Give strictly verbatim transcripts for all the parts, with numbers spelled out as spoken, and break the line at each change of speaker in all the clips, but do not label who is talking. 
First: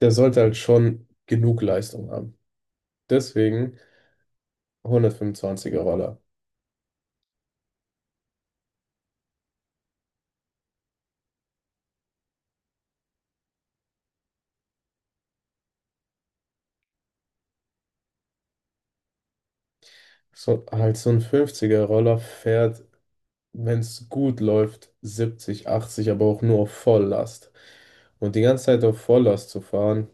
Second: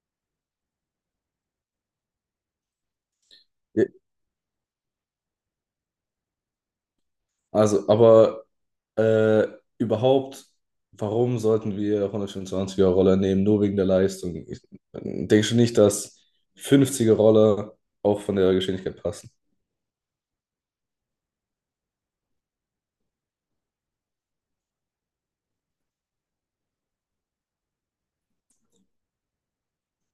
Der sollte halt schon genug Leistung haben. Deswegen
Ja,
hundertfünfundzwanziger Roller.
also, aber äh, überhaupt, warum sollten wir hundertfünfundzwanziger-Roller nehmen, nur wegen der Leistung? Ich äh, denke schon nicht, dass fünfziger-Roller auch von der Geschwindigkeit passen.
So, halt so ein fünfziger Roller fährt, wenn es gut läuft, siebzig, achtzig, aber auch nur auf Volllast. Und die ganze Zeit auf Volllast zu fahren,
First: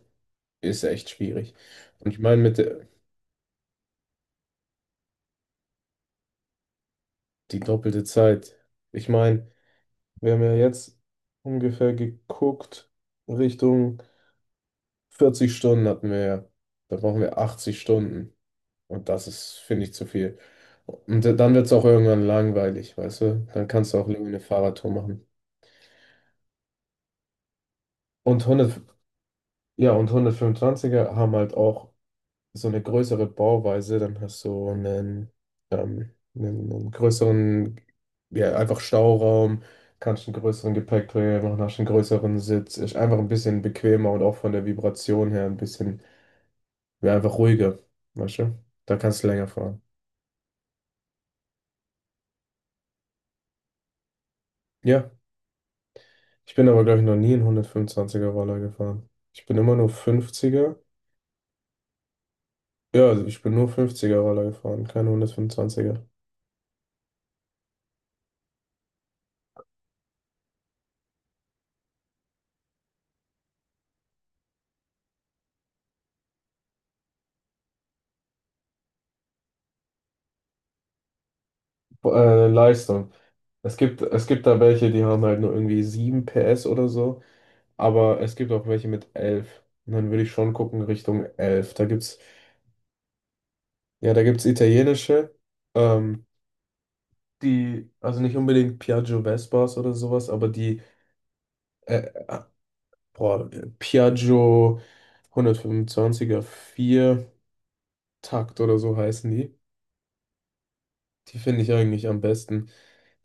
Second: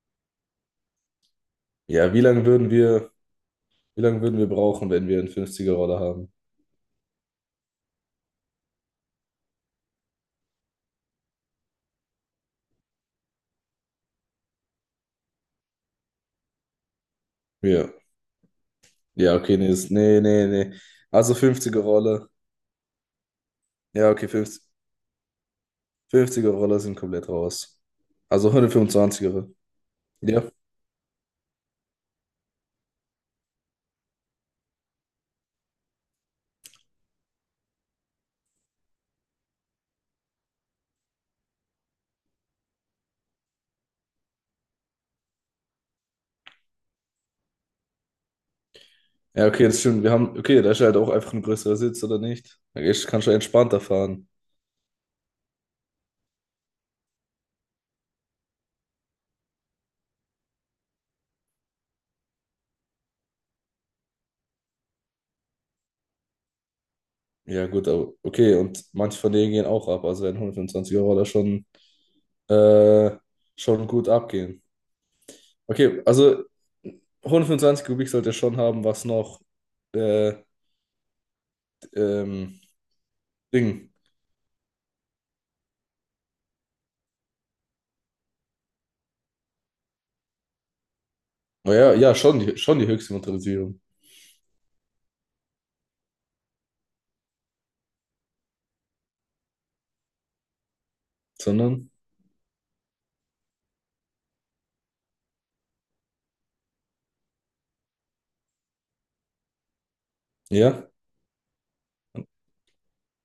ist echt schwierig. Und
Ja,
ich
wie
meine,
lange
mit
würden
der,
wir, wie lange würden wir brauchen, wenn wir einen fünfziger-Roller haben?
die doppelte Zeit. Ich meine, wir haben ja jetzt ungefähr geguckt, Richtung vierzig Stunden hatten wir ja. Da brauchen wir achtzig
Ja,
Stunden. Und das
ja, okay,
ist,
nee,
finde
ist-
ich, zu
nee,
viel.
nee, nee.
Und
Also
dann wird es auch irgendwann
fünfziger-Roller.
langweilig, weißt du? Dann kannst du auch
Ja,
lieber
okay,
eine
fünfzig,
Fahrradtour machen.
fünfziger-Roller sind komplett raus.
Und
Also
hundert,
hundertfünfundzwanziger.
ja, und hundertfünfundzwanziger haben halt auch so eine größere Bauweise. Dann hast du einen, ähm, einen, einen größeren, ja, einfach Stauraum, kannst einen größeren Gepäckträger machen, hast einen größeren Sitz. Ist einfach ein bisschen bequemer und auch von der Vibration her ein bisschen, ja, einfach ruhiger, weißt du? Da kannst du
Ja,
länger
okay, das
fahren.
stimmt. Wir haben, okay, da ist ja halt auch einfach ein größerer Sitz, oder nicht? Da gehst- kannst du entspannter fahren.
Ja, ich bin aber, glaube ich, noch nie einen hundertfünfundzwanziger er Roller gefahren. Ich bin immer nur fünfziger. Ja, also ich bin nur fünfziger-Roller gefahren, keine hundertfünfundzwanziger.
Ja, gut, aber okay, und manche von denen gehen auch ab. Also werden hundertfünfundzwanzig Euro da schon, äh, schon gut abgehen. Okay, also hundertfünfundzwanzig Kubik sollte schon haben, was noch äh,
Äh,
ähm,
Leistung. Es
Ding.
gibt, es gibt da welche, die haben halt nur irgendwie sieben P S oder so, aber es gibt auch welche mit elf. Und dann würde ich schon gucken Richtung elf. Da
Naja, ja, ja,
gibt's,
schon die, schon die höchste Motorisierung.
ja, da gibt's italienische, ähm, die, also nicht unbedingt Piaggio Vespas oder sowas, aber die,
Sondern,
äh, äh, boah, Piaggio hundertfünfundzwanziger vier Takt oder so heißen die.
ja,
Die finde ich eigentlich am besten.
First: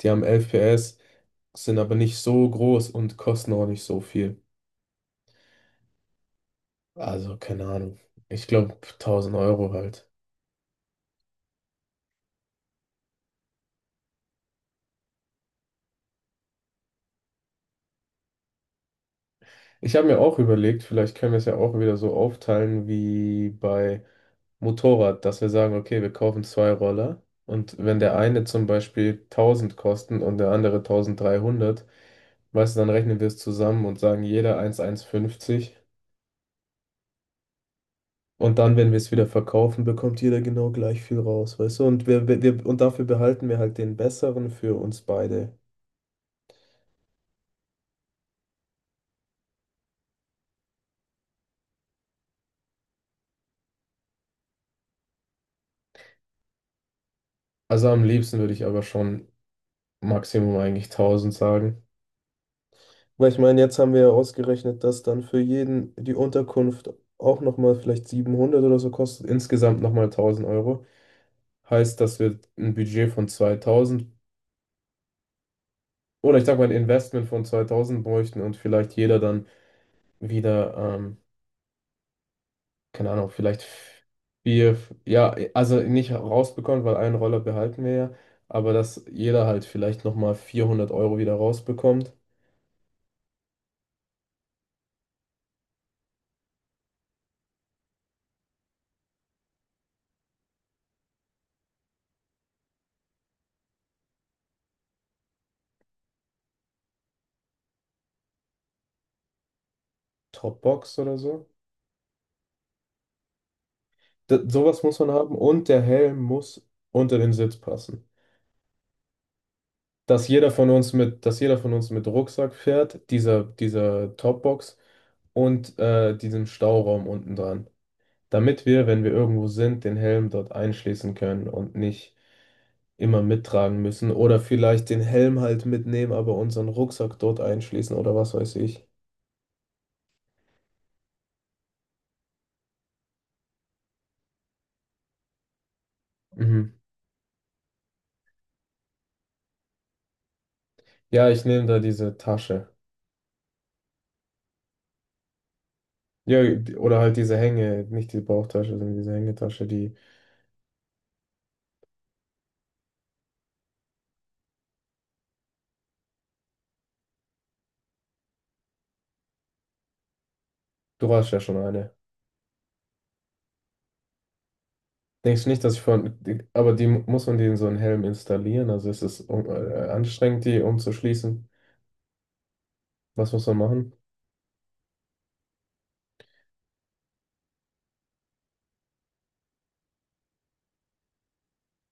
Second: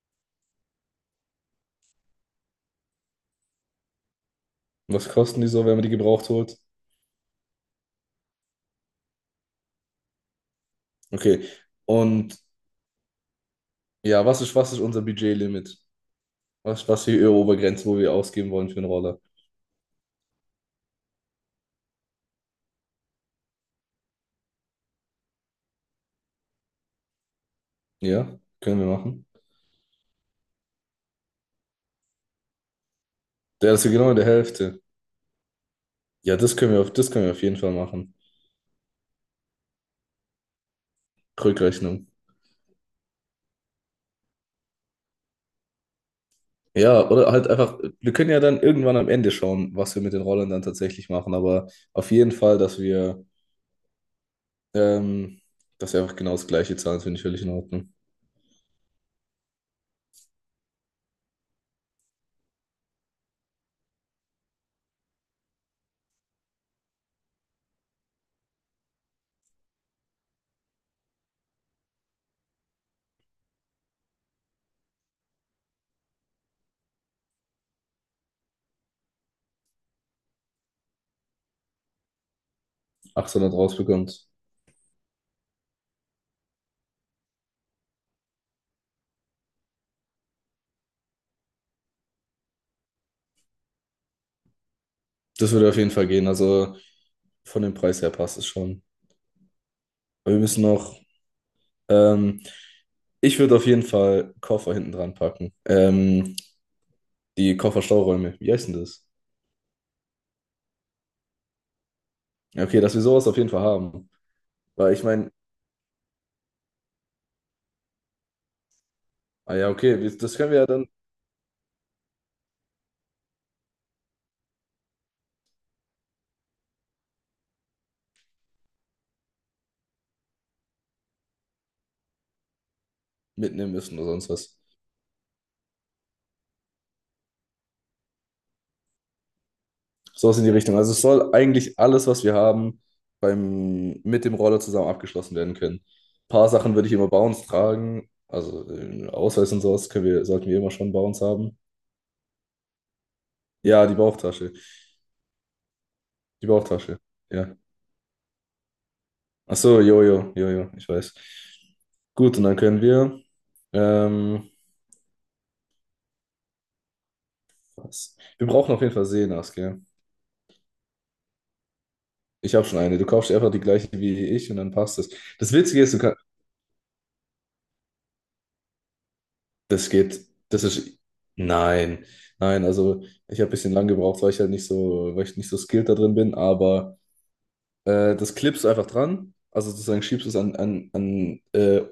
Die haben elf P S, sind aber nicht so groß und kosten auch nicht so viel.
was kosten die so, wenn man die gebraucht holt?
Also keine Ahnung. Ich glaube tausend Euro halt.
Okay. Und ja, was ist, was ist unser Budgetlimit? Was, was die Euro-Obergrenze, wo wir ausgeben wollen für einen Roller.
Ich habe mir auch überlegt, vielleicht können wir es ja auch wieder so aufteilen wie bei Motorrad, dass wir sagen, okay, wir kaufen zwei Roller und wenn der
Ja,
eine zum
können wir
Beispiel
machen.
tausend kostet und der andere tausenddreihundert, weißt du, dann rechnen wir es
Der
zusammen
ist ja
und
genau in
sagen
der
jeder
Hälfte.
tausendeinhundertfünfzig,
Ja, das können wir auf, das können wir auf jeden Fall machen.
und dann, wenn wir es wieder verkaufen, bekommt jeder genau gleich viel raus, weißt du? Und
Rückrechnung.
wir, wir, wir, und dafür behalten wir halt den besseren für uns beide.
Ja, oder halt einfach, wir können ja dann irgendwann am Ende schauen, was wir mit den Rollern dann tatsächlich machen, aber auf jeden Fall, dass wir, ähm, dass wir einfach genau das gleiche zahlen, finde ich völlig in
Also
Ordnung.
am liebsten würde ich aber schon Maximum eigentlich tausend sagen. Weil ich meine, jetzt haben wir ja ausgerechnet, dass dann für jeden die Unterkunft auch nochmal vielleicht siebenhundert oder so kostet, insgesamt nochmal tausend Euro. Heißt, dass wir ein Budget von zweitausend oder ich sag mal ein Investment von zweitausend bräuchten und vielleicht jeder dann wieder, ähm, keine Ahnung,
achthundert
vielleicht
rausbekommt.
vier, ja, also nicht rausbekommt, weil einen Roller behalten wir ja, aber dass jeder halt vielleicht nochmal vierhundert Euro wieder rausbekommt.
Das würde auf jeden Fall gehen, also von dem Preis her passt es schon. Aber wir müssen noch, ähm, ich würde auf jeden Fall Koffer hinten dran packen. Ähm, Die Kofferstauräume. Wie heißt denn das?
Dropbox oder so.
Ja, okay, dass wir sowas auf jeden Fall haben.
D sowas
Weil
muss
ich
man
meine,
haben und der Helm muss unter den Sitz passen.
ah ja, okay, wir,
Dass
das
jeder
können wir ja
von
dann
uns mit, dass jeder von uns mit Rucksack fährt, dieser, dieser Topbox und äh, diesem Stauraum unten dran. Damit wir, wenn wir irgendwo sind, den Helm dort einschließen können und nicht immer
mitnehmen
mittragen
müssen
müssen
oder sonst
oder
was.
vielleicht den Helm halt mitnehmen, aber unseren Rucksack dort einschließen oder was weiß ich.
Sowas in die Richtung. Also es soll eigentlich alles, was wir haben, beim, mit dem Roller zusammen abgeschlossen werden können. Ein paar Sachen
Mhm.
würde ich immer bei uns tragen. Also äh, Ausweis und sowas können wir, sollten wir immer schon bei uns
Ja, ich
haben.
nehme da diese Tasche.
Ja, die Bauchtasche.
Ja,
Die
die- oder
Bauchtasche.
halt diese
Ja.
Hänge, nicht die Bauchtasche, sondern diese
Ach
Hängetasche,
so,
die,
jo, jo, jo, jo, ich weiß. Gut, und dann können wir. Ähm, Was? Wir brauchen auf jeden Fall Seenas, gell?
du hast ja schon eine.
Ich habe schon eine. Du kaufst dir einfach die gleiche wie ich und dann passt das.
Denkst du
Das
nicht, dass ich
Witzige ist, du
von,
kannst,
die- aber die muss man den so einen Helm installieren? Also ist es um, äh,
das geht,
anstrengend, die
das ist,
umzuschließen?
nein, nein, also
Was
ich
muss
habe ein
man
bisschen lang
machen?
gebraucht, weil ich halt nicht so, weil ich nicht so skilled da drin bin, aber äh, das klippst du einfach dran, also sozusagen schiebst du es an, an, an, äh,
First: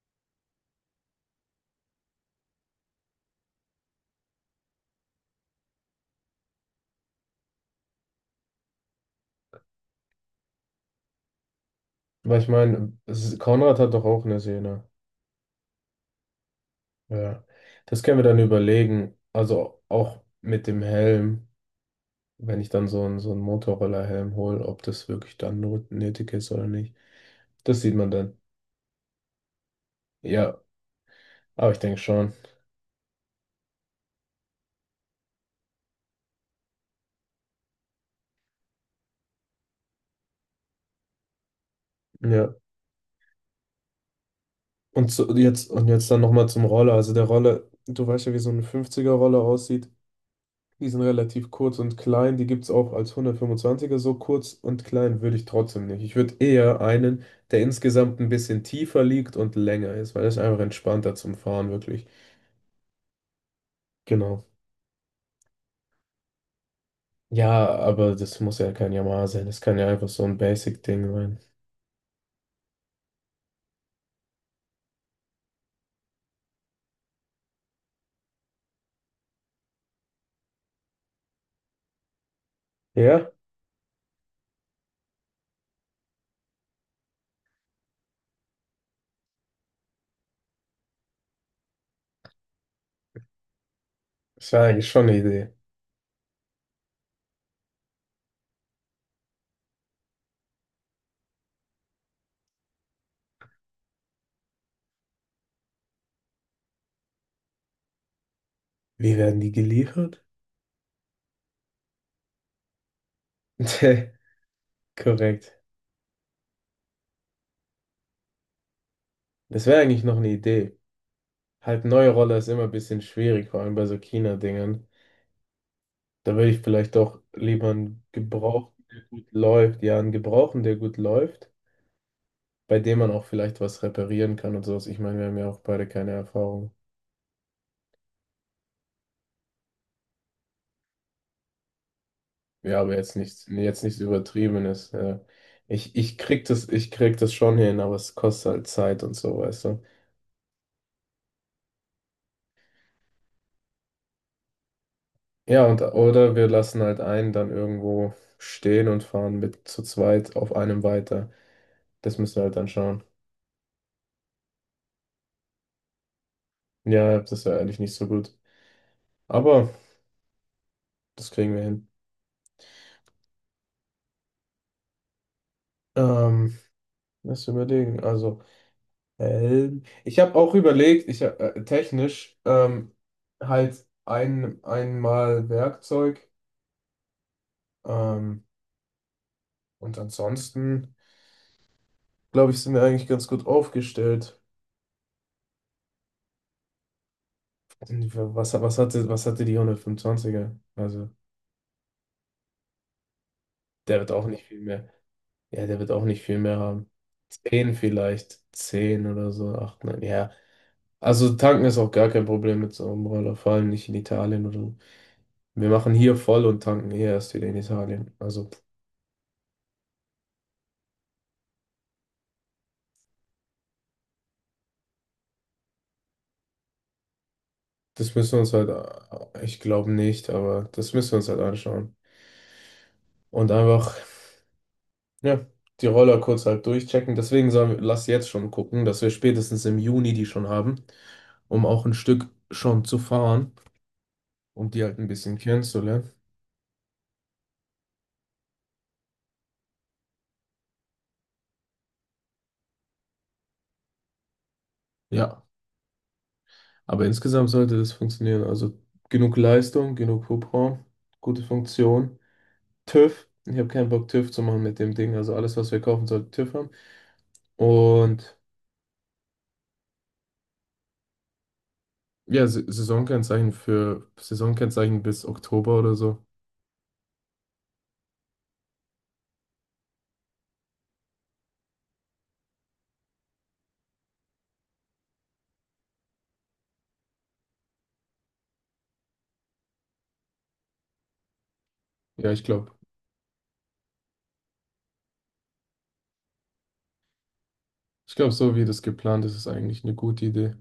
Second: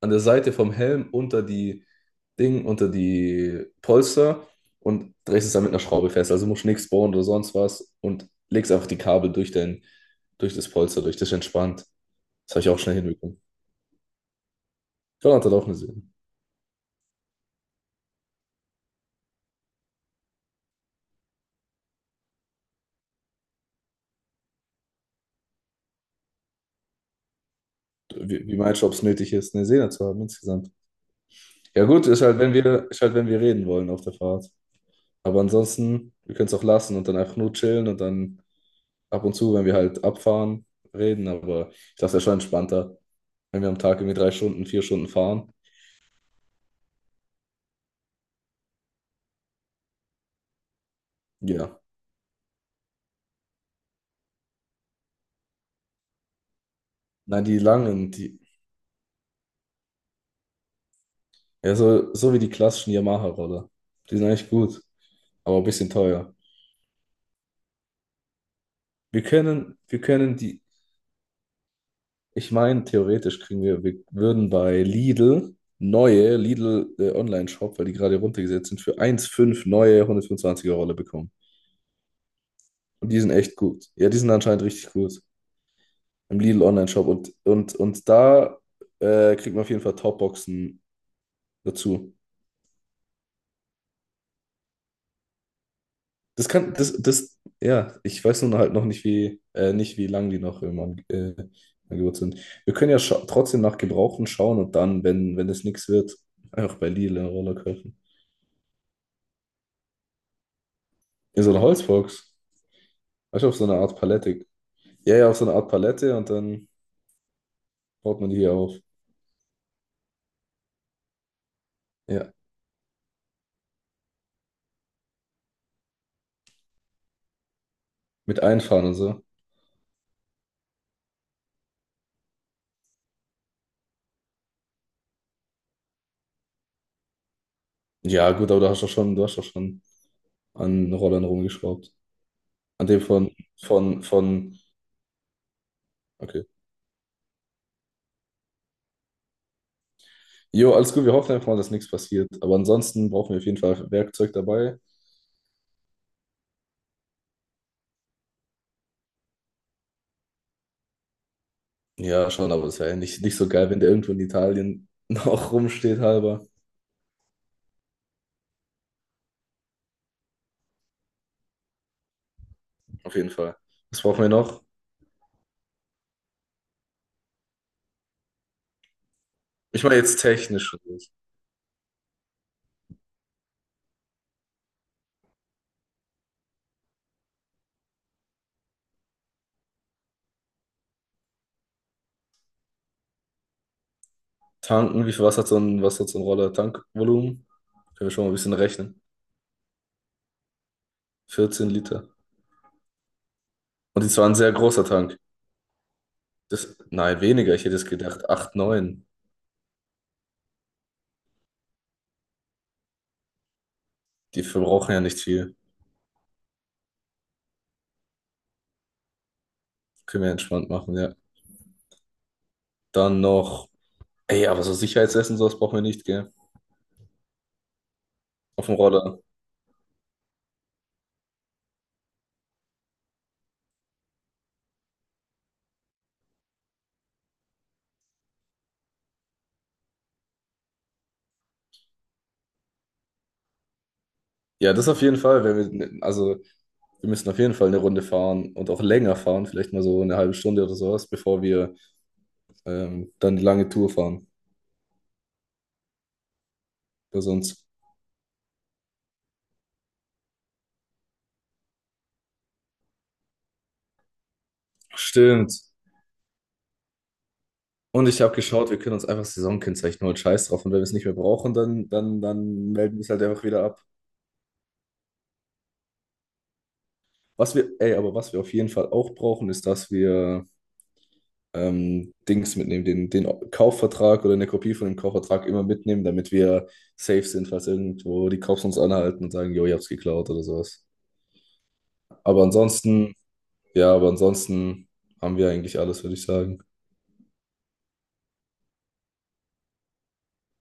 an der Seite vom Helm unter die Ding, unter die Polster und drehst es dann mit einer Schraube fest. Also musst nichts bohren oder sonst was und legst einfach die Kabel durch dein, durch das Polster durch, das ist entspannt.
Weil ich
Das habe ich auch schnell
meine, es
hinbekommen.
Konrad hat doch auch eine Sehne.
Schon hat auch eine Seele.
Ja, das können wir dann überlegen. Also auch mit dem Helm, wenn ich dann so einen, so einen Motorroller-Helm hole, ob das wirklich dann not- nötig ist oder nicht. Das sieht man dann.
Wie, wie meinst du, ob es nötig ist, eine Sehne zu haben
Ja,
insgesamt?
aber ich
Ja
denke
gut, ist
schon.
halt, wenn wir, ist halt, wenn wir reden wollen auf der Fahrt. Aber ansonsten, wir können es auch lassen und dann einfach nur chillen und dann ab und zu, wenn wir halt abfahren, reden. Aber ich dachte, es ist schon
Ja.
entspannter, wenn wir am Tag irgendwie drei Stunden, vier Stunden
Und so,
fahren.
jetzt, und jetzt dann nochmal zum Roller. Also der Roller, du weißt ja, wie so ein fünfziger-Roller aussieht. Die sind relativ kurz
Ja.
und klein. Die gibt es auch als hundertfünfundzwanziger so kurz und klein würde ich trotzdem nicht. Ich würde eher einen,
Nein, die
der
langen,
insgesamt ein
die,
bisschen tiefer liegt und länger ist, weil das ist einfach entspannter zum Fahren,
ja,
wirklich.
so, so wie die klassischen Yamaha-Roller. Die sind
Genau.
eigentlich gut, aber ein bisschen teuer.
Ja, aber das muss ja kein
Wir
Yamaha sein. Das kann
können,
ja
wir
einfach so
können
ein
die.
Basic-Ding sein.
Ich meine, theoretisch kriegen wir, wir würden bei Lidl neue Lidl äh, Online-Shop, weil die gerade runtergesetzt sind, für eins Komma fünf neue hundertfünfundzwanziger Rolle bekommen. Und die sind
Ja,
echt gut. Ja, die sind anscheinend richtig gut im Lidl Online-Shop. Und, und, und da äh, kriegt man auf jeden Fall Topboxen dazu.
das wäre eigentlich schon eine Idee.
Das kann, das, das, Ja, ich weiß nur halt noch nicht, wie, äh, nicht, wie lang die noch im An- äh, Angebot sind. Wir können ja scha- trotzdem nach Gebrauchten schauen und dann, wenn, wenn das nichts wird, einfach bei Lidl eine Rolle kaufen.
Wie werden die geliefert?
Ja, so ein Holzbox. Weißt du, auf so eine Art Palette.
Tja,
Ja, ja, auf so
korrekt.
eine Art Palette und dann baut man die hier auf.
Das wäre eigentlich noch eine Idee. Halt, neue
Ja,
Roller ist immer ein bisschen schwierig, vor allem bei so China-Dingern. Da würde ich vielleicht auch lieber einen
mit
Gebrauchten,
Einfahren und
der
so.
gut läuft. Ja, einen Gebrauchten, der gut läuft, bei dem man auch vielleicht was reparieren kann und sowas. Ich meine, wir haben ja auch beide keine Erfahrung.
Ja, gut, aber du hast doch schon, du hast doch schon an Rollern rumgeschraubt.
Ja,
An
aber
dem
jetzt
von,
nichts, jetzt nichts
von, von,
Übertriebenes. Ja. Ich, ich
okay.
krieg das, ich krieg das schon hin, aber es kostet halt Zeit und so, weißt du.
Jo, alles gut, wir hoffen einfach mal, dass nichts passiert. Aber ansonsten brauchen wir auf jeden Fall Werkzeug dabei.
Ja, und oder wir lassen halt einen dann irgendwo stehen und fahren mit zu zweit auf einem weiter. Das
Ja,
müssen wir
schon,
halt
aber
dann
es wäre ja
schauen.
nicht, nicht so geil, wenn der irgendwo in Italien noch rumsteht, halber.
Ja, das ist ja eigentlich nicht so gut. Aber das kriegen wir hin.
Auf jeden Fall. Was brauchen wir noch?
Ähm, Lass überlegen. Also, Helm.
Ich meine
Ich
jetzt
habe auch
technisch.
überlegt, ich hab, äh, technisch ähm, halt ein, einmal Werkzeug, ähm, und ansonsten, glaube ich, sind wir eigentlich ganz gut aufgestellt.
Tanken, wie viel Wasser hat so ein, was hat so ein Roller? Tankvolumen? Können wir schon mal ein
Was,
bisschen
was
rechnen.
hatte, was hatte die hundertfünfundzwanziger? Also,
vierzehn Liter.
der
Und
wird
die
auch
war ein
nicht
sehr
viel
großer
mehr.
Tank.
Ja, der wird auch nicht viel mehr
Das,
haben.
nein, weniger. Ich
Zehn
hätte es gedacht.
vielleicht,
acht, neun.
zehn oder so, acht, neun, ja. Also, tanken ist auch gar kein Problem mit so einem Roller, vor allem nicht in
Die
Italien oder so.
verbrauchen ja nicht viel.
Wir machen hier voll und tanken hier erst wieder in Italien. Also,
Können wir entspannt machen, ja. Dann noch. Ey, aber so Sicherheitsessen, sowas brauchen wir nicht, gell?
das müssen wir uns
Auf
halt,
dem Roller.
äh, ich glaube nicht, aber das müssen wir uns halt anschauen. Und einfach, ja, die Roller kurz halt durchchecken. Deswegen sagen wir, lass jetzt schon gucken, dass wir spätestens im Juni die schon haben, um auch ein Stück schon zu fahren, um
Ja,
die
das
halt
auf
ein
jeden
bisschen
Fall. Wenn wir,
kennenzulernen.
also, wir müssen auf jeden Fall eine Runde fahren und auch länger fahren. Vielleicht mal so eine halbe Stunde oder sowas, bevor wir ähm, dann die lange Tour fahren.
Ja, aber
Bei
insgesamt
sonst.
sollte das funktionieren. Also, genug Leistung, genug Hubraum, gute Funktion. TÜV. Ich habe keinen Bock, TÜV zu machen mit dem Ding. Also, alles,
Stimmt.
was wir kaufen, sollte TÜV haben.
Und ich habe
Und
geschaut, wir können uns einfach Saisonkennzeichen holen, scheiß drauf. Und wenn wir es nicht mehr brauchen, dann, dann,
ja, S
dann melden wir es halt einfach
Saisonkennzeichen
wieder ab.
für Saisonkennzeichen bis Oktober oder so.
Was wir, ey, aber was wir auf jeden Fall auch brauchen, ist, dass wir ähm, Dings mitnehmen, den, den Kaufvertrag oder eine Kopie von dem Kaufvertrag immer mitnehmen, damit wir safe sind, falls irgendwo die Cops uns anhalten und sagen, jo, ich hab's geklaut oder sowas.
Ja, ich
Aber
glaube,
ansonsten, ja, aber ansonsten haben wir eigentlich alles, würde ich sagen.
ich glaube, so wie das geplant ist, ist eigentlich eine gute Idee.